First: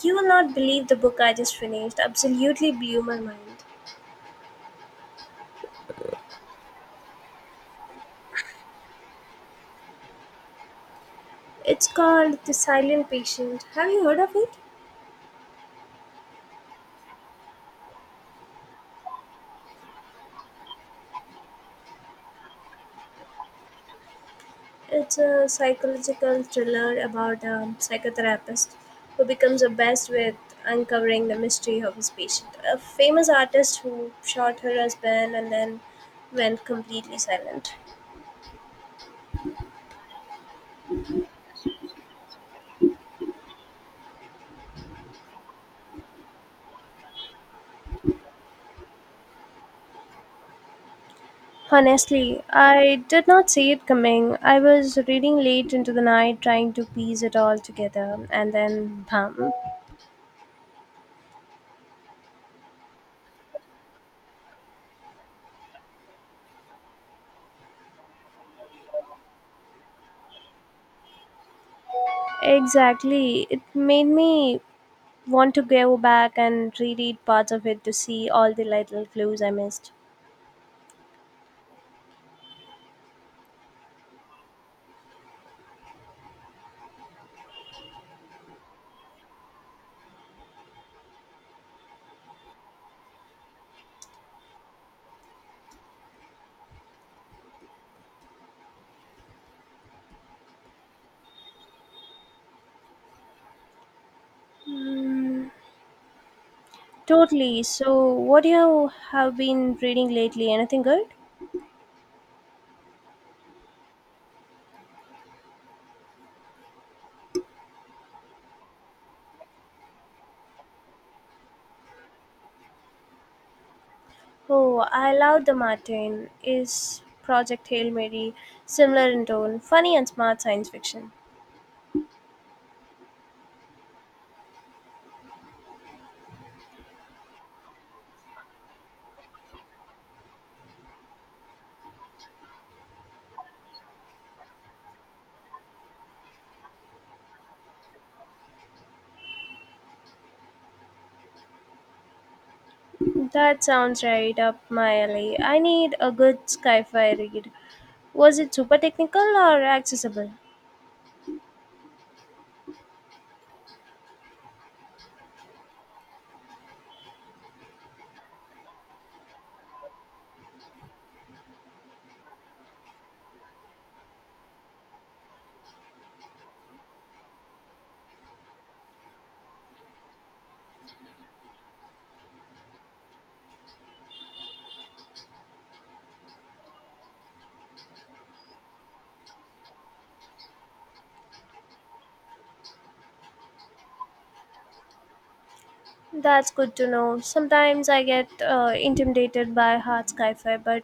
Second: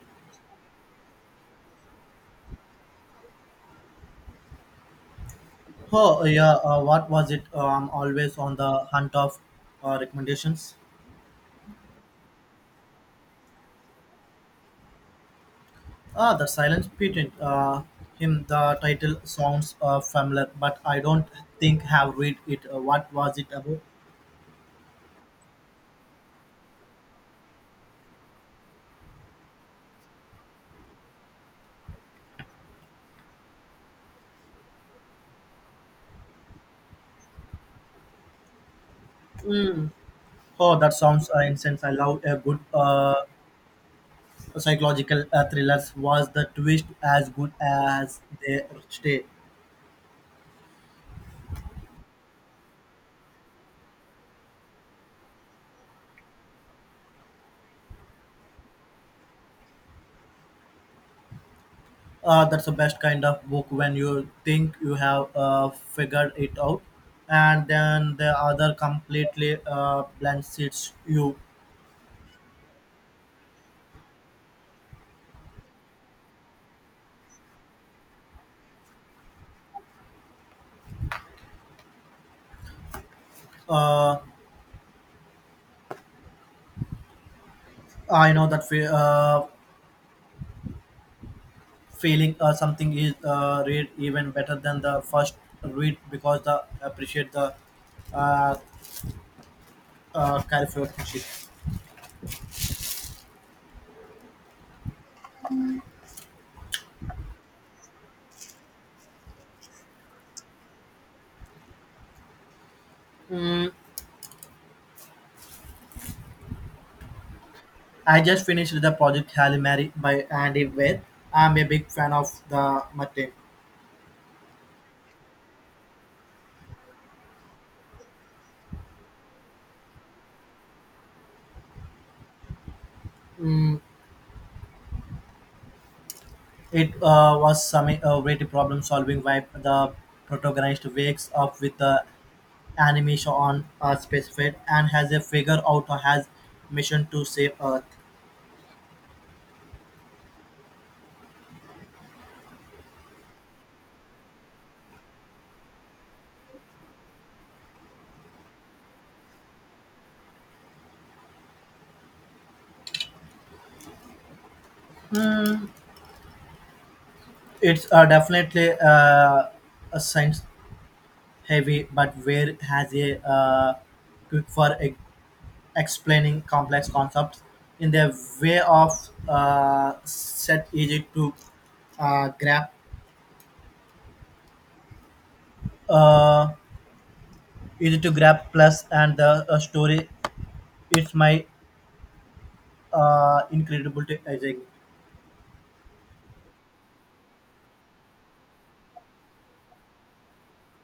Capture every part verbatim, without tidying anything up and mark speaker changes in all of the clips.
Speaker 1: You will not believe the book I just finished. Absolutely blew my mind.
Speaker 2: Oh yeah, uh, what was it? Uh, I'm always on the hunt of uh, recommendations.
Speaker 1: It's called The Silent Patient. Have you heard of it?
Speaker 2: Ah, the Silent Patent. Uh, him, the title sounds uh, familiar, but I don't think have read it. Uh, what was it about?
Speaker 1: It's a psychological thriller about a psychotherapist who becomes obsessed with uncovering the mystery of his patient. A famous artist who shot her husband and then went completely silent.
Speaker 2: Oh, that sounds uh, intense. I love a good uh, psychological uh, thrillers. Was the twist as good as they stay?
Speaker 1: Honestly, I did not see it coming. I was reading late into the night trying to piece it all together, and then bam.
Speaker 2: Uh, that's the best kind of book when you think you have uh, figured it out, and then the other completely uh, blanchets you.
Speaker 1: Exactly. It made me want to go back and reread parts of it to see all the little clues I missed.
Speaker 2: Uh, I know that fe- uh, feeling uh, something is uh, read even better than the first read because the appreciate the uh, uh, characteristic.
Speaker 1: Mm, totally. So, what do you have been reading lately? Anything good?
Speaker 2: Mm, I just finished the project Halle Mary by Andy Weir. I'm a big fan of the Mate.
Speaker 1: Oh, I love the Martin. Is Project Hail Mary similar in tone, funny and smart science fiction?
Speaker 2: Mm, It uh, was some uh, great problem solving vibe. The protagonist wakes up with the animation on a specific and has a figure out or has mission to save Earth.
Speaker 1: That sounds right up my alley. I need a good sci-fi read. Was it super technical or accessible?
Speaker 2: It's uh, definitely uh, a science heavy, but where has a uh, quick for e- explaining complex concepts in their way of uh, set easy to uh, grab uh, easy to grab plus and the uh, story it's my uh, incredible. t- I think
Speaker 1: That's good to know. Sometimes I get uh, intimidated by hard sci-fi, but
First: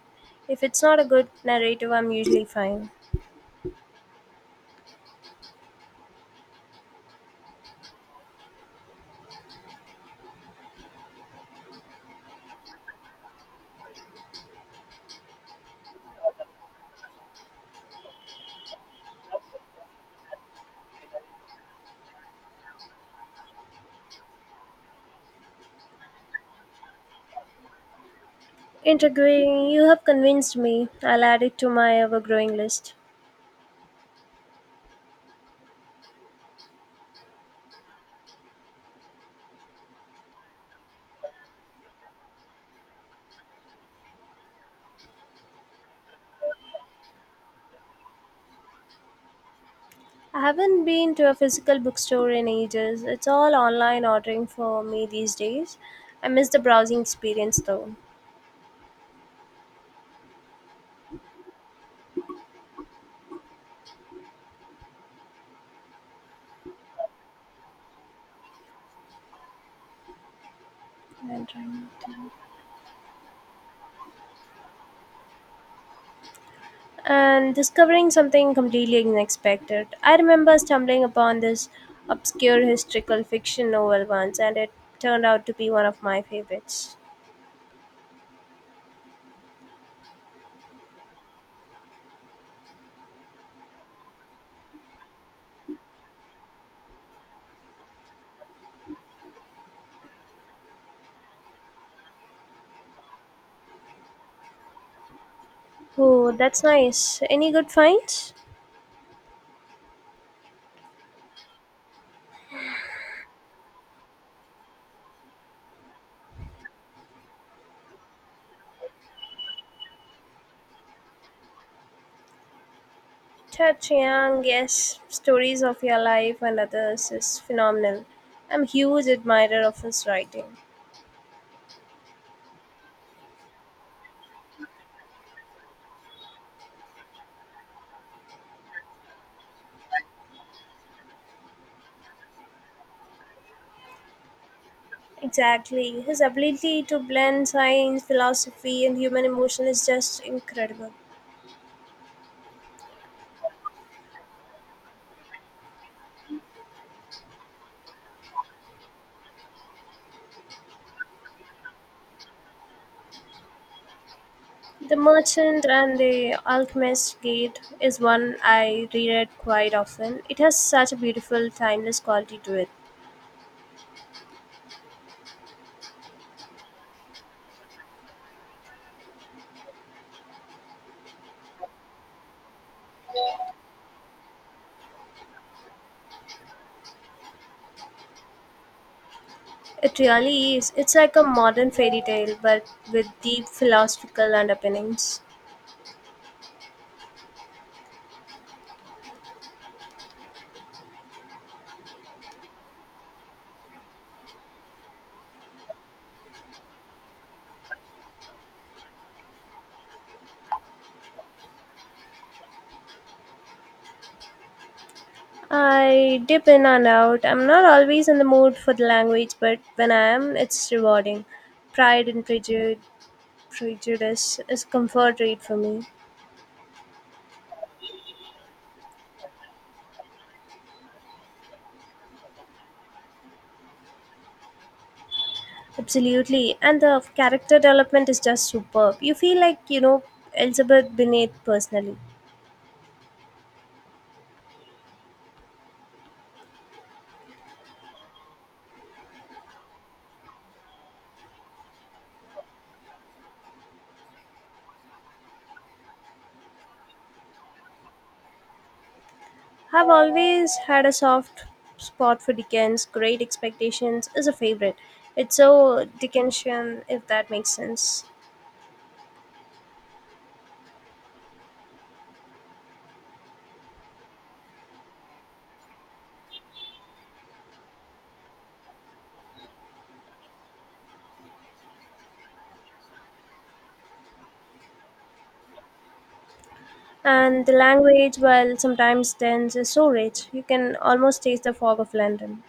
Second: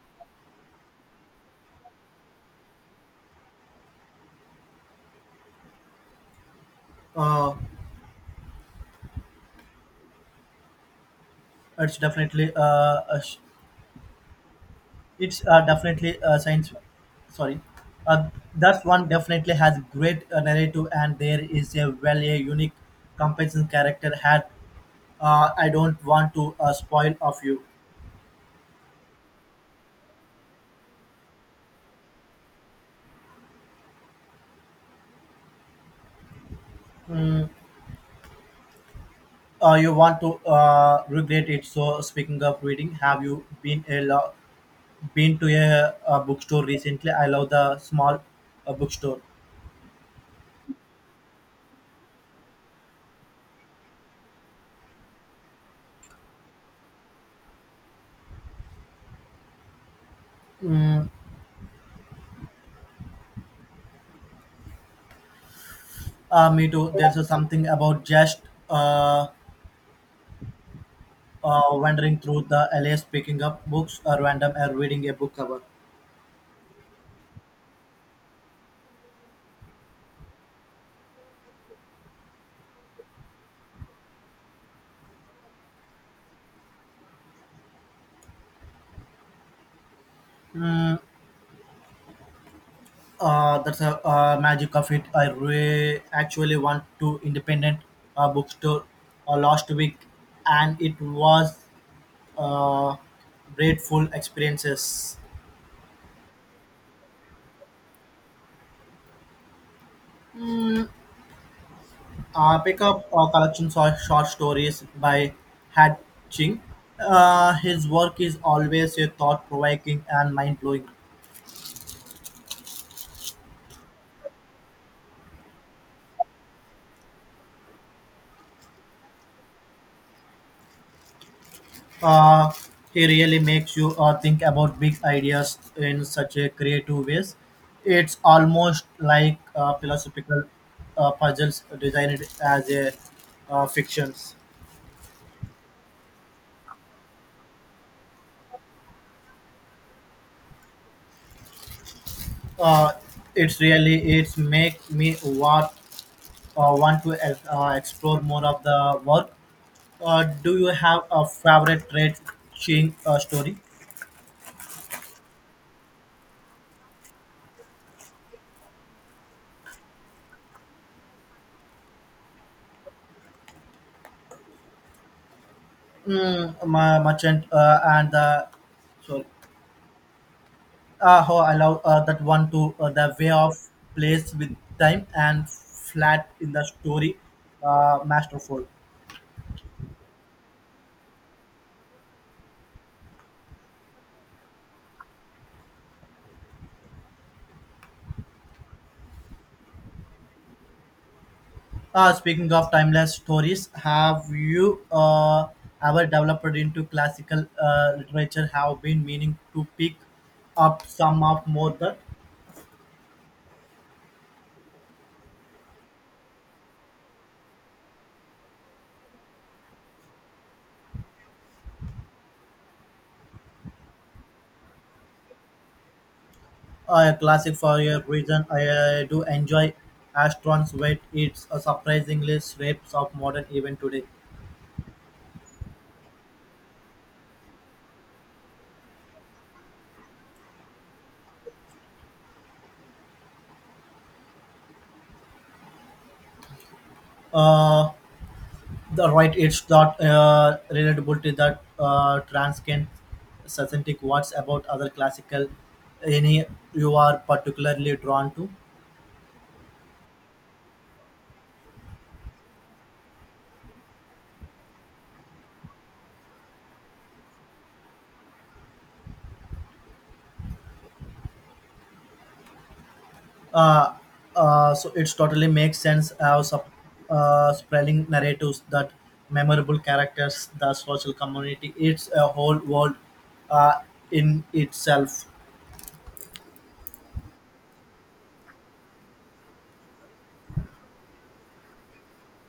Speaker 1: if it's not a good narrative, I'm usually fine.
Speaker 2: uh, it's definitely uh, a sh- it's uh, definitely a science. Sorry, uh, that one definitely has great uh, narrative, and there is a very unique compensation character had. Uh, I don't want to uh, spoil of you.
Speaker 1: Integrating, you have convinced me. I'll add it to my ever-growing list.
Speaker 2: Mm, uh, you want to uh, regret it. So speaking of reading, have you been a lo- been to a, a bookstore recently? I love the small uh, bookstore.
Speaker 1: I haven't been to a physical bookstore in ages. It's all online ordering for me these days. I miss the browsing experience though.
Speaker 2: Mm, Uh, me too. There's a something about just uh,
Speaker 1: And
Speaker 2: uh, wandering through the LAs, picking up books or random or reading a book cover.
Speaker 1: and discovering something completely unexpected. I remember stumbling upon this obscure historical fiction novel once, and it turned out to be one of my favorites.
Speaker 2: Mm, uh, that's a uh, magic of it. I re- actually went to independent uh, bookstore uh, last week, and it was uh, grateful experiences.
Speaker 1: Oh, that's nice. Any good finds?
Speaker 2: Uh, pick up uh, collections of short stories by Had Ching. Uh, his work is always a thought-provoking and mind-blowing.
Speaker 1: Touch Young, yes, stories of your life and others is phenomenal. I'm a huge admirer of his writing.
Speaker 2: Uh, he really makes you uh, think about big ideas in such a creative ways. It's almost like uh, philosophical uh, puzzles designed as a uh, fictions.
Speaker 1: Exactly. His ability to blend science, philosophy, and human emotion is just incredible.
Speaker 2: Uh, it's really it's make me want uh, want to uh, uh, explore more of the work. Uh, do you have a favorite trade seeing uh, story?
Speaker 1: The Merchant and the Alchemist's Gate is one I reread quite often. It has such a beautiful, timeless quality to it.
Speaker 2: Mm, Ma- merchant uh, and the sorry. uh, how I love uh, that one too. Uh, the way of plays with time and flat in the story, uh, masterful.
Speaker 1: It really is. It's like a modern fairy tale, but with deep philosophical underpinnings.
Speaker 2: Uh, speaking of timeless stories, have you uh, ever developed into classical uh, literature? Have been meaning to pick up some of more that
Speaker 1: I dip in and out. I'm not always in the mood for the language, but when I am, it's rewarding. Pride and Prejud- Prejudice is a comfort read for me.
Speaker 2: uh, classic for a reason. I uh, do enjoy Astron's Wait. It's a surprisingly sweeps of modern even today.
Speaker 1: Absolutely. And the character development is just superb. You feel like you know Elizabeth Bennet personally.
Speaker 2: Uh, the right it's not uh, relatable to that uh, transcend synthetic what's about other classical any you are particularly drawn to
Speaker 1: Have always had a soft spot for Dickens. Great Expectations is a favorite. It's so Dickensian, if that makes sense.
Speaker 2: uh, uh, so it's totally makes sense how sub, uh, spelling narratives that memorable characters the social community it's a whole world uh, in itself.
Speaker 1: And the language, while sometimes dense, is so rich. You can almost taste the fog of London.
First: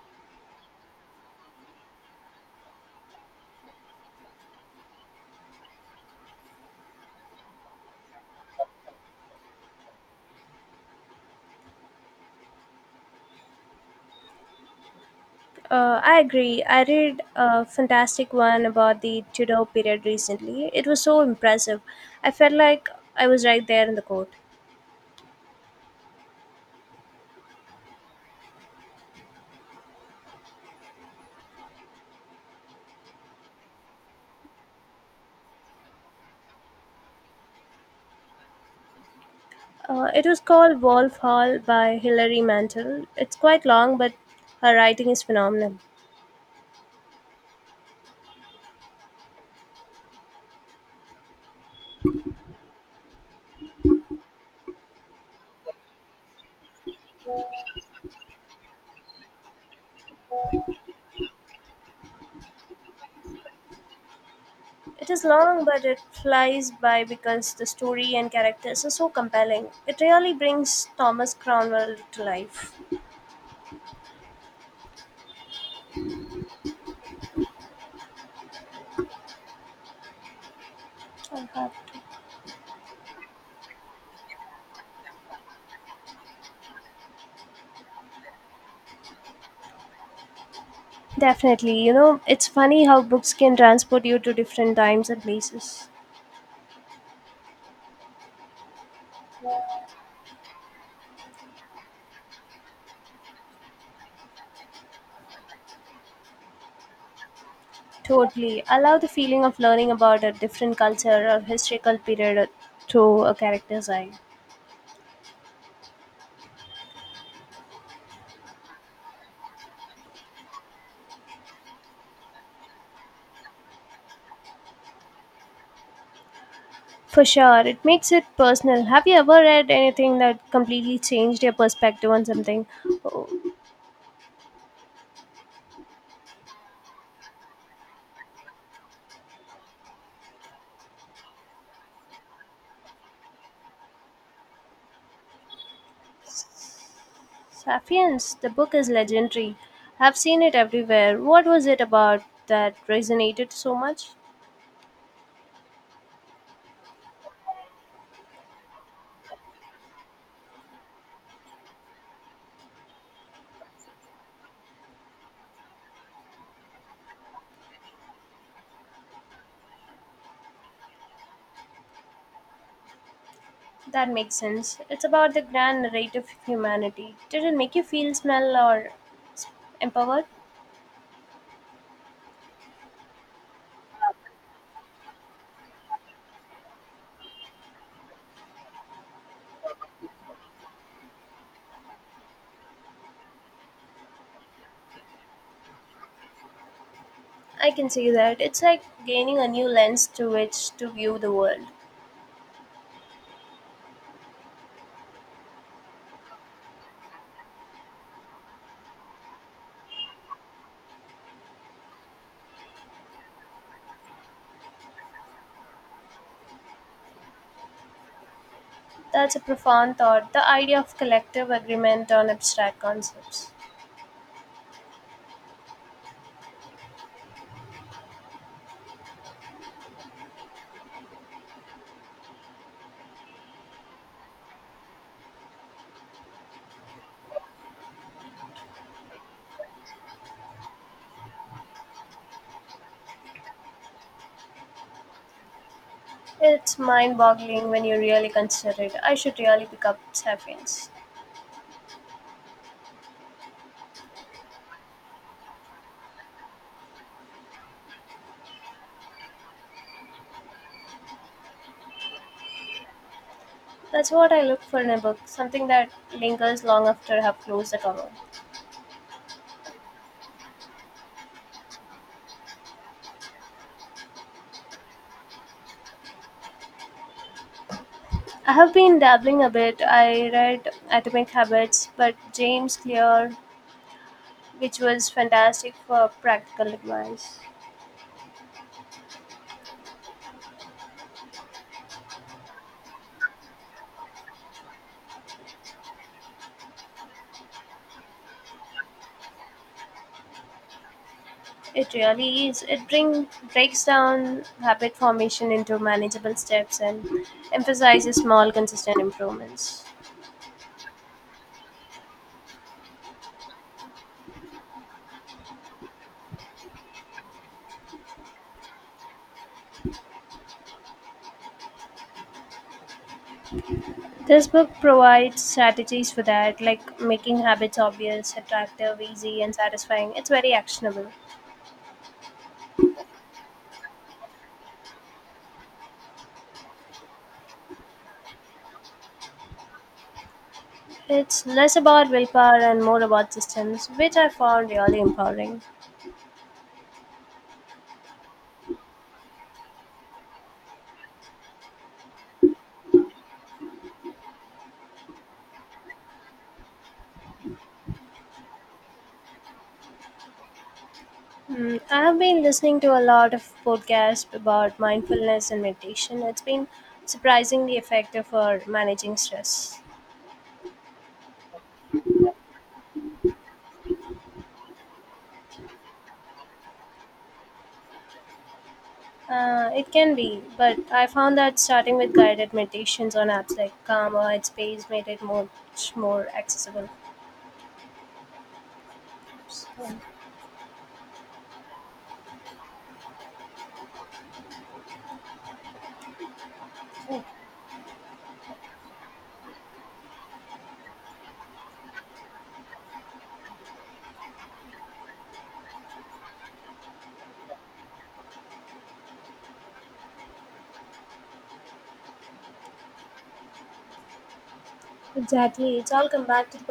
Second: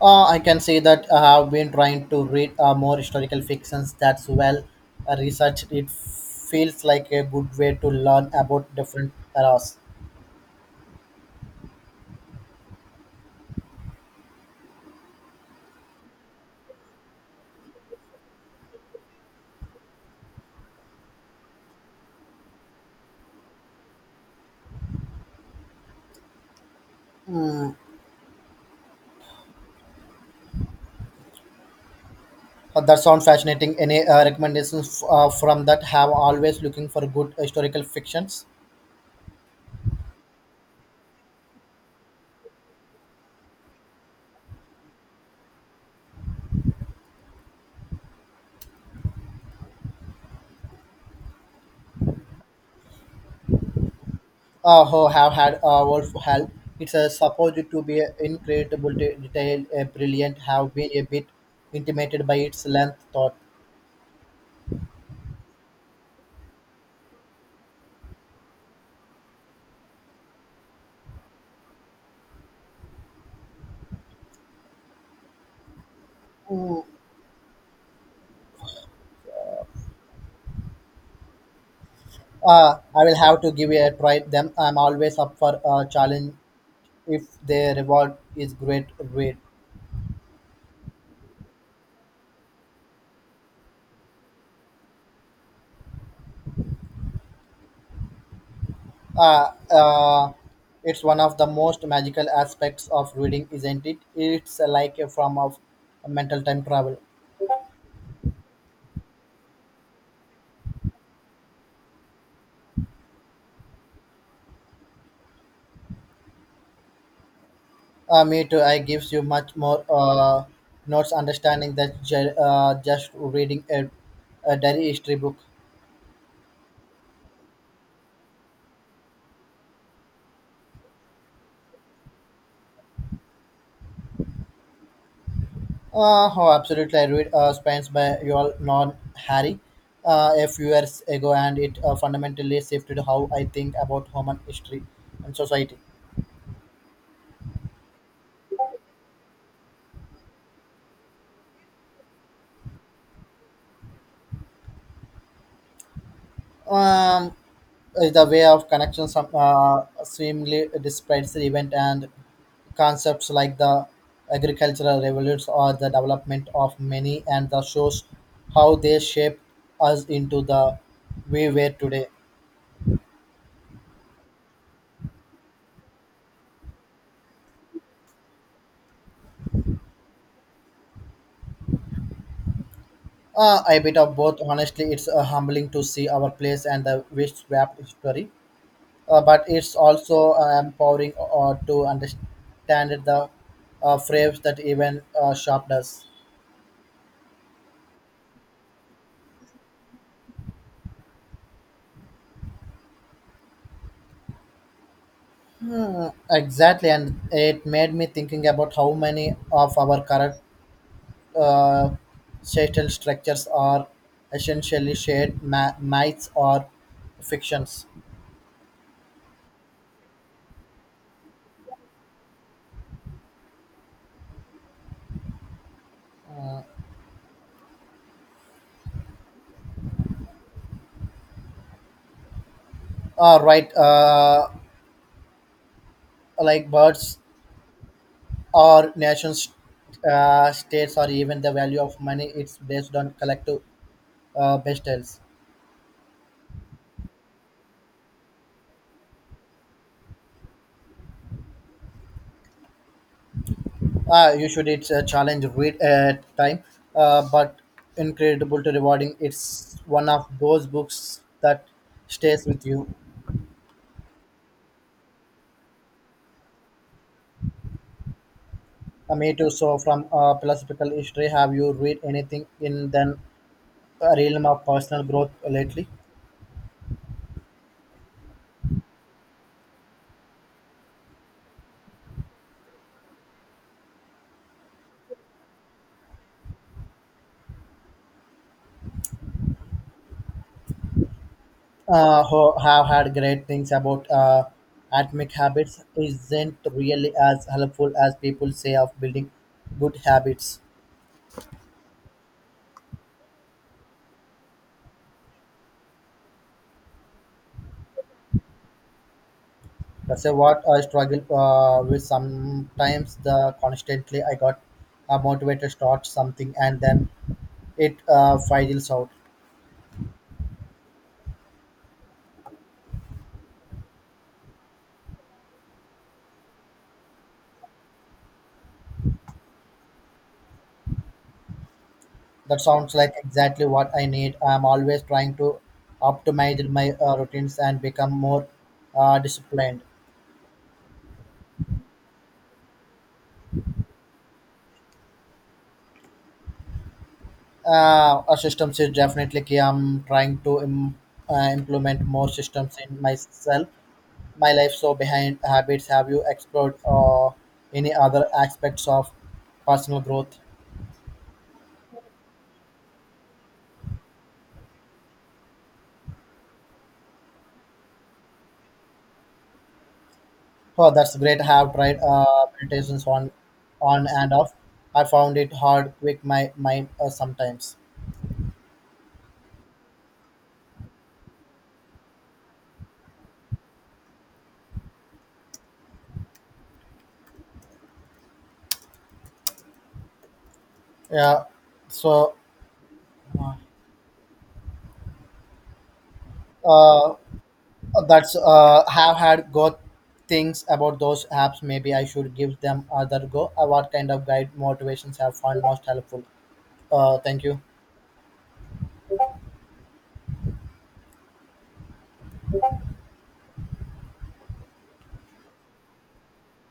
Speaker 2: Uh, I can say that I have been trying to read uh, more historical fictions that's well uh, researched. It feels like a good way to learn about different eras.
Speaker 1: Uh, I agree. I read a fantastic one about the Tudor period recently. It was so impressive. I felt like I was right there in the court.
Speaker 2: Uh, that sounds fascinating. Any uh, recommendations uh, from that? Have always looking for good historical fictions.
Speaker 1: Uh, it was called Wolf Hall by Hilary Mantel. It's quite long, but her writing is phenomenal.
Speaker 2: Uh, who have had uh, Wolf Hell. It's uh, supposed to be incredible de- detail, uh, brilliant. Have been a bit intimidated by its length. Thought.
Speaker 1: It is long, but it flies by because the story and characters are so compelling. It really brings Thomas Cromwell to life.
Speaker 2: Ooh,
Speaker 1: Uh-huh.
Speaker 2: uh, I will have to give it a try. Them, I'm always up for a challenge if their reward is great read.
Speaker 1: Definitely. You know, it's funny how books can transport you to different times and places.
Speaker 2: Uh, uh, it's one of the most magical aspects of reading, isn't it? It's like a form of mental time travel.
Speaker 1: Totally. I love the feeling of learning about a different culture or historical period through a character's eye.
Speaker 2: Uh, me too. I gives you much more uh, notes understanding that ju- uh, just reading a, a diary history book.
Speaker 1: For sure, it makes it personal. Have you ever read anything that completely changed your perspective on something? Oh,
Speaker 2: Uh, oh, absolutely. I read uh, Spines by Yoel Non Harry uh, a few years ago, and it uh, fundamentally shifted how I think about human history and society.
Speaker 1: Sapiens, the book is legendary. I've seen it everywhere. What was it about that resonated so much?
Speaker 2: Um, is the way of connection some uh, seemingly describes the event and concepts like the agricultural revolution or the development of many and the shows how they shape us into the we were today
Speaker 1: That makes sense. It's about the grand narrative of humanity. Did it make you feel smell or empowered?
Speaker 2: uh, a bit of both honestly it's uh, humbling to see our place and the rich wrapped history uh, but it's also uh, empowering uh, to understand the uh, frames that even uh, shaped us.
Speaker 1: I can see that. It's like gaining a new lens through which to view the world.
Speaker 2: Hmm, exactly, and it made me thinking about how many of our current uh, social structures are essentially shared ma- myths or fictions.
Speaker 1: That's a profound thought, the idea of collective agreement on abstract concepts.
Speaker 2: Uh, right, uh, like birds or nations, uh, states, or even the value of money, it's based on collective uh, bestels.
Speaker 1: It's mind boggling when you really consider it. I should really pick up Sapiens.
Speaker 2: Uh, you should. It's a challenge read at time, uh, but incredible to rewarding. It's one of those books that stays with you.
Speaker 1: That's what I look for in a book, something that lingers long after I have closed the cover.
Speaker 2: Uh, me too. So, from uh, philosophical history, have you read anything in the realm of personal growth lately?
Speaker 1: I have been dabbling a bit. I read Atomic Habits, but James Clear, which was fantastic for practical advice.
Speaker 2: Uh, who have had great things about uh, atomic habits isn't really as helpful as people say of building good habits.
Speaker 1: It really is. It bring, breaks down habit formation into manageable steps and emphasizes small, consistent improvements.
Speaker 2: That's a, what I struggle uh, with sometimes. The constantly I got uh, motivated to start something and then it uh, fizzles out.
Speaker 1: This book provides strategies for that, like making habits obvious, attractive, easy, and satisfying. It's very actionable.
Speaker 2: That sounds like exactly what I need. I'm always trying to optimize my uh, routines and become more uh, disciplined.
Speaker 1: It's less about willpower and more about systems, which I found really empowering.
Speaker 2: Uh, our systems is definitely key. I'm trying to Im- uh, implement more systems in myself. My life so behind habits. Have you explored uh, any other aspects of personal growth?
Speaker 1: Mm, I have been listening to a lot of podcasts about mindfulness and meditation. It's been surprisingly effective for managing stress.
Speaker 2: Oh, that's great. I have tried uh, meditations on, on and off. I found it hard with my mind uh, sometimes.
Speaker 1: Uh, it can be, but I found that starting with guided meditations on apps like Calm or Headspace made it much more accessible. So,
Speaker 2: Yeah. So, uh, that's uh, have had good things about those apps. Maybe I should give them other go. Uh, what kind of guide motivations have found most helpful? Uh, thank you.
Speaker 1: exactly. It's all come back to the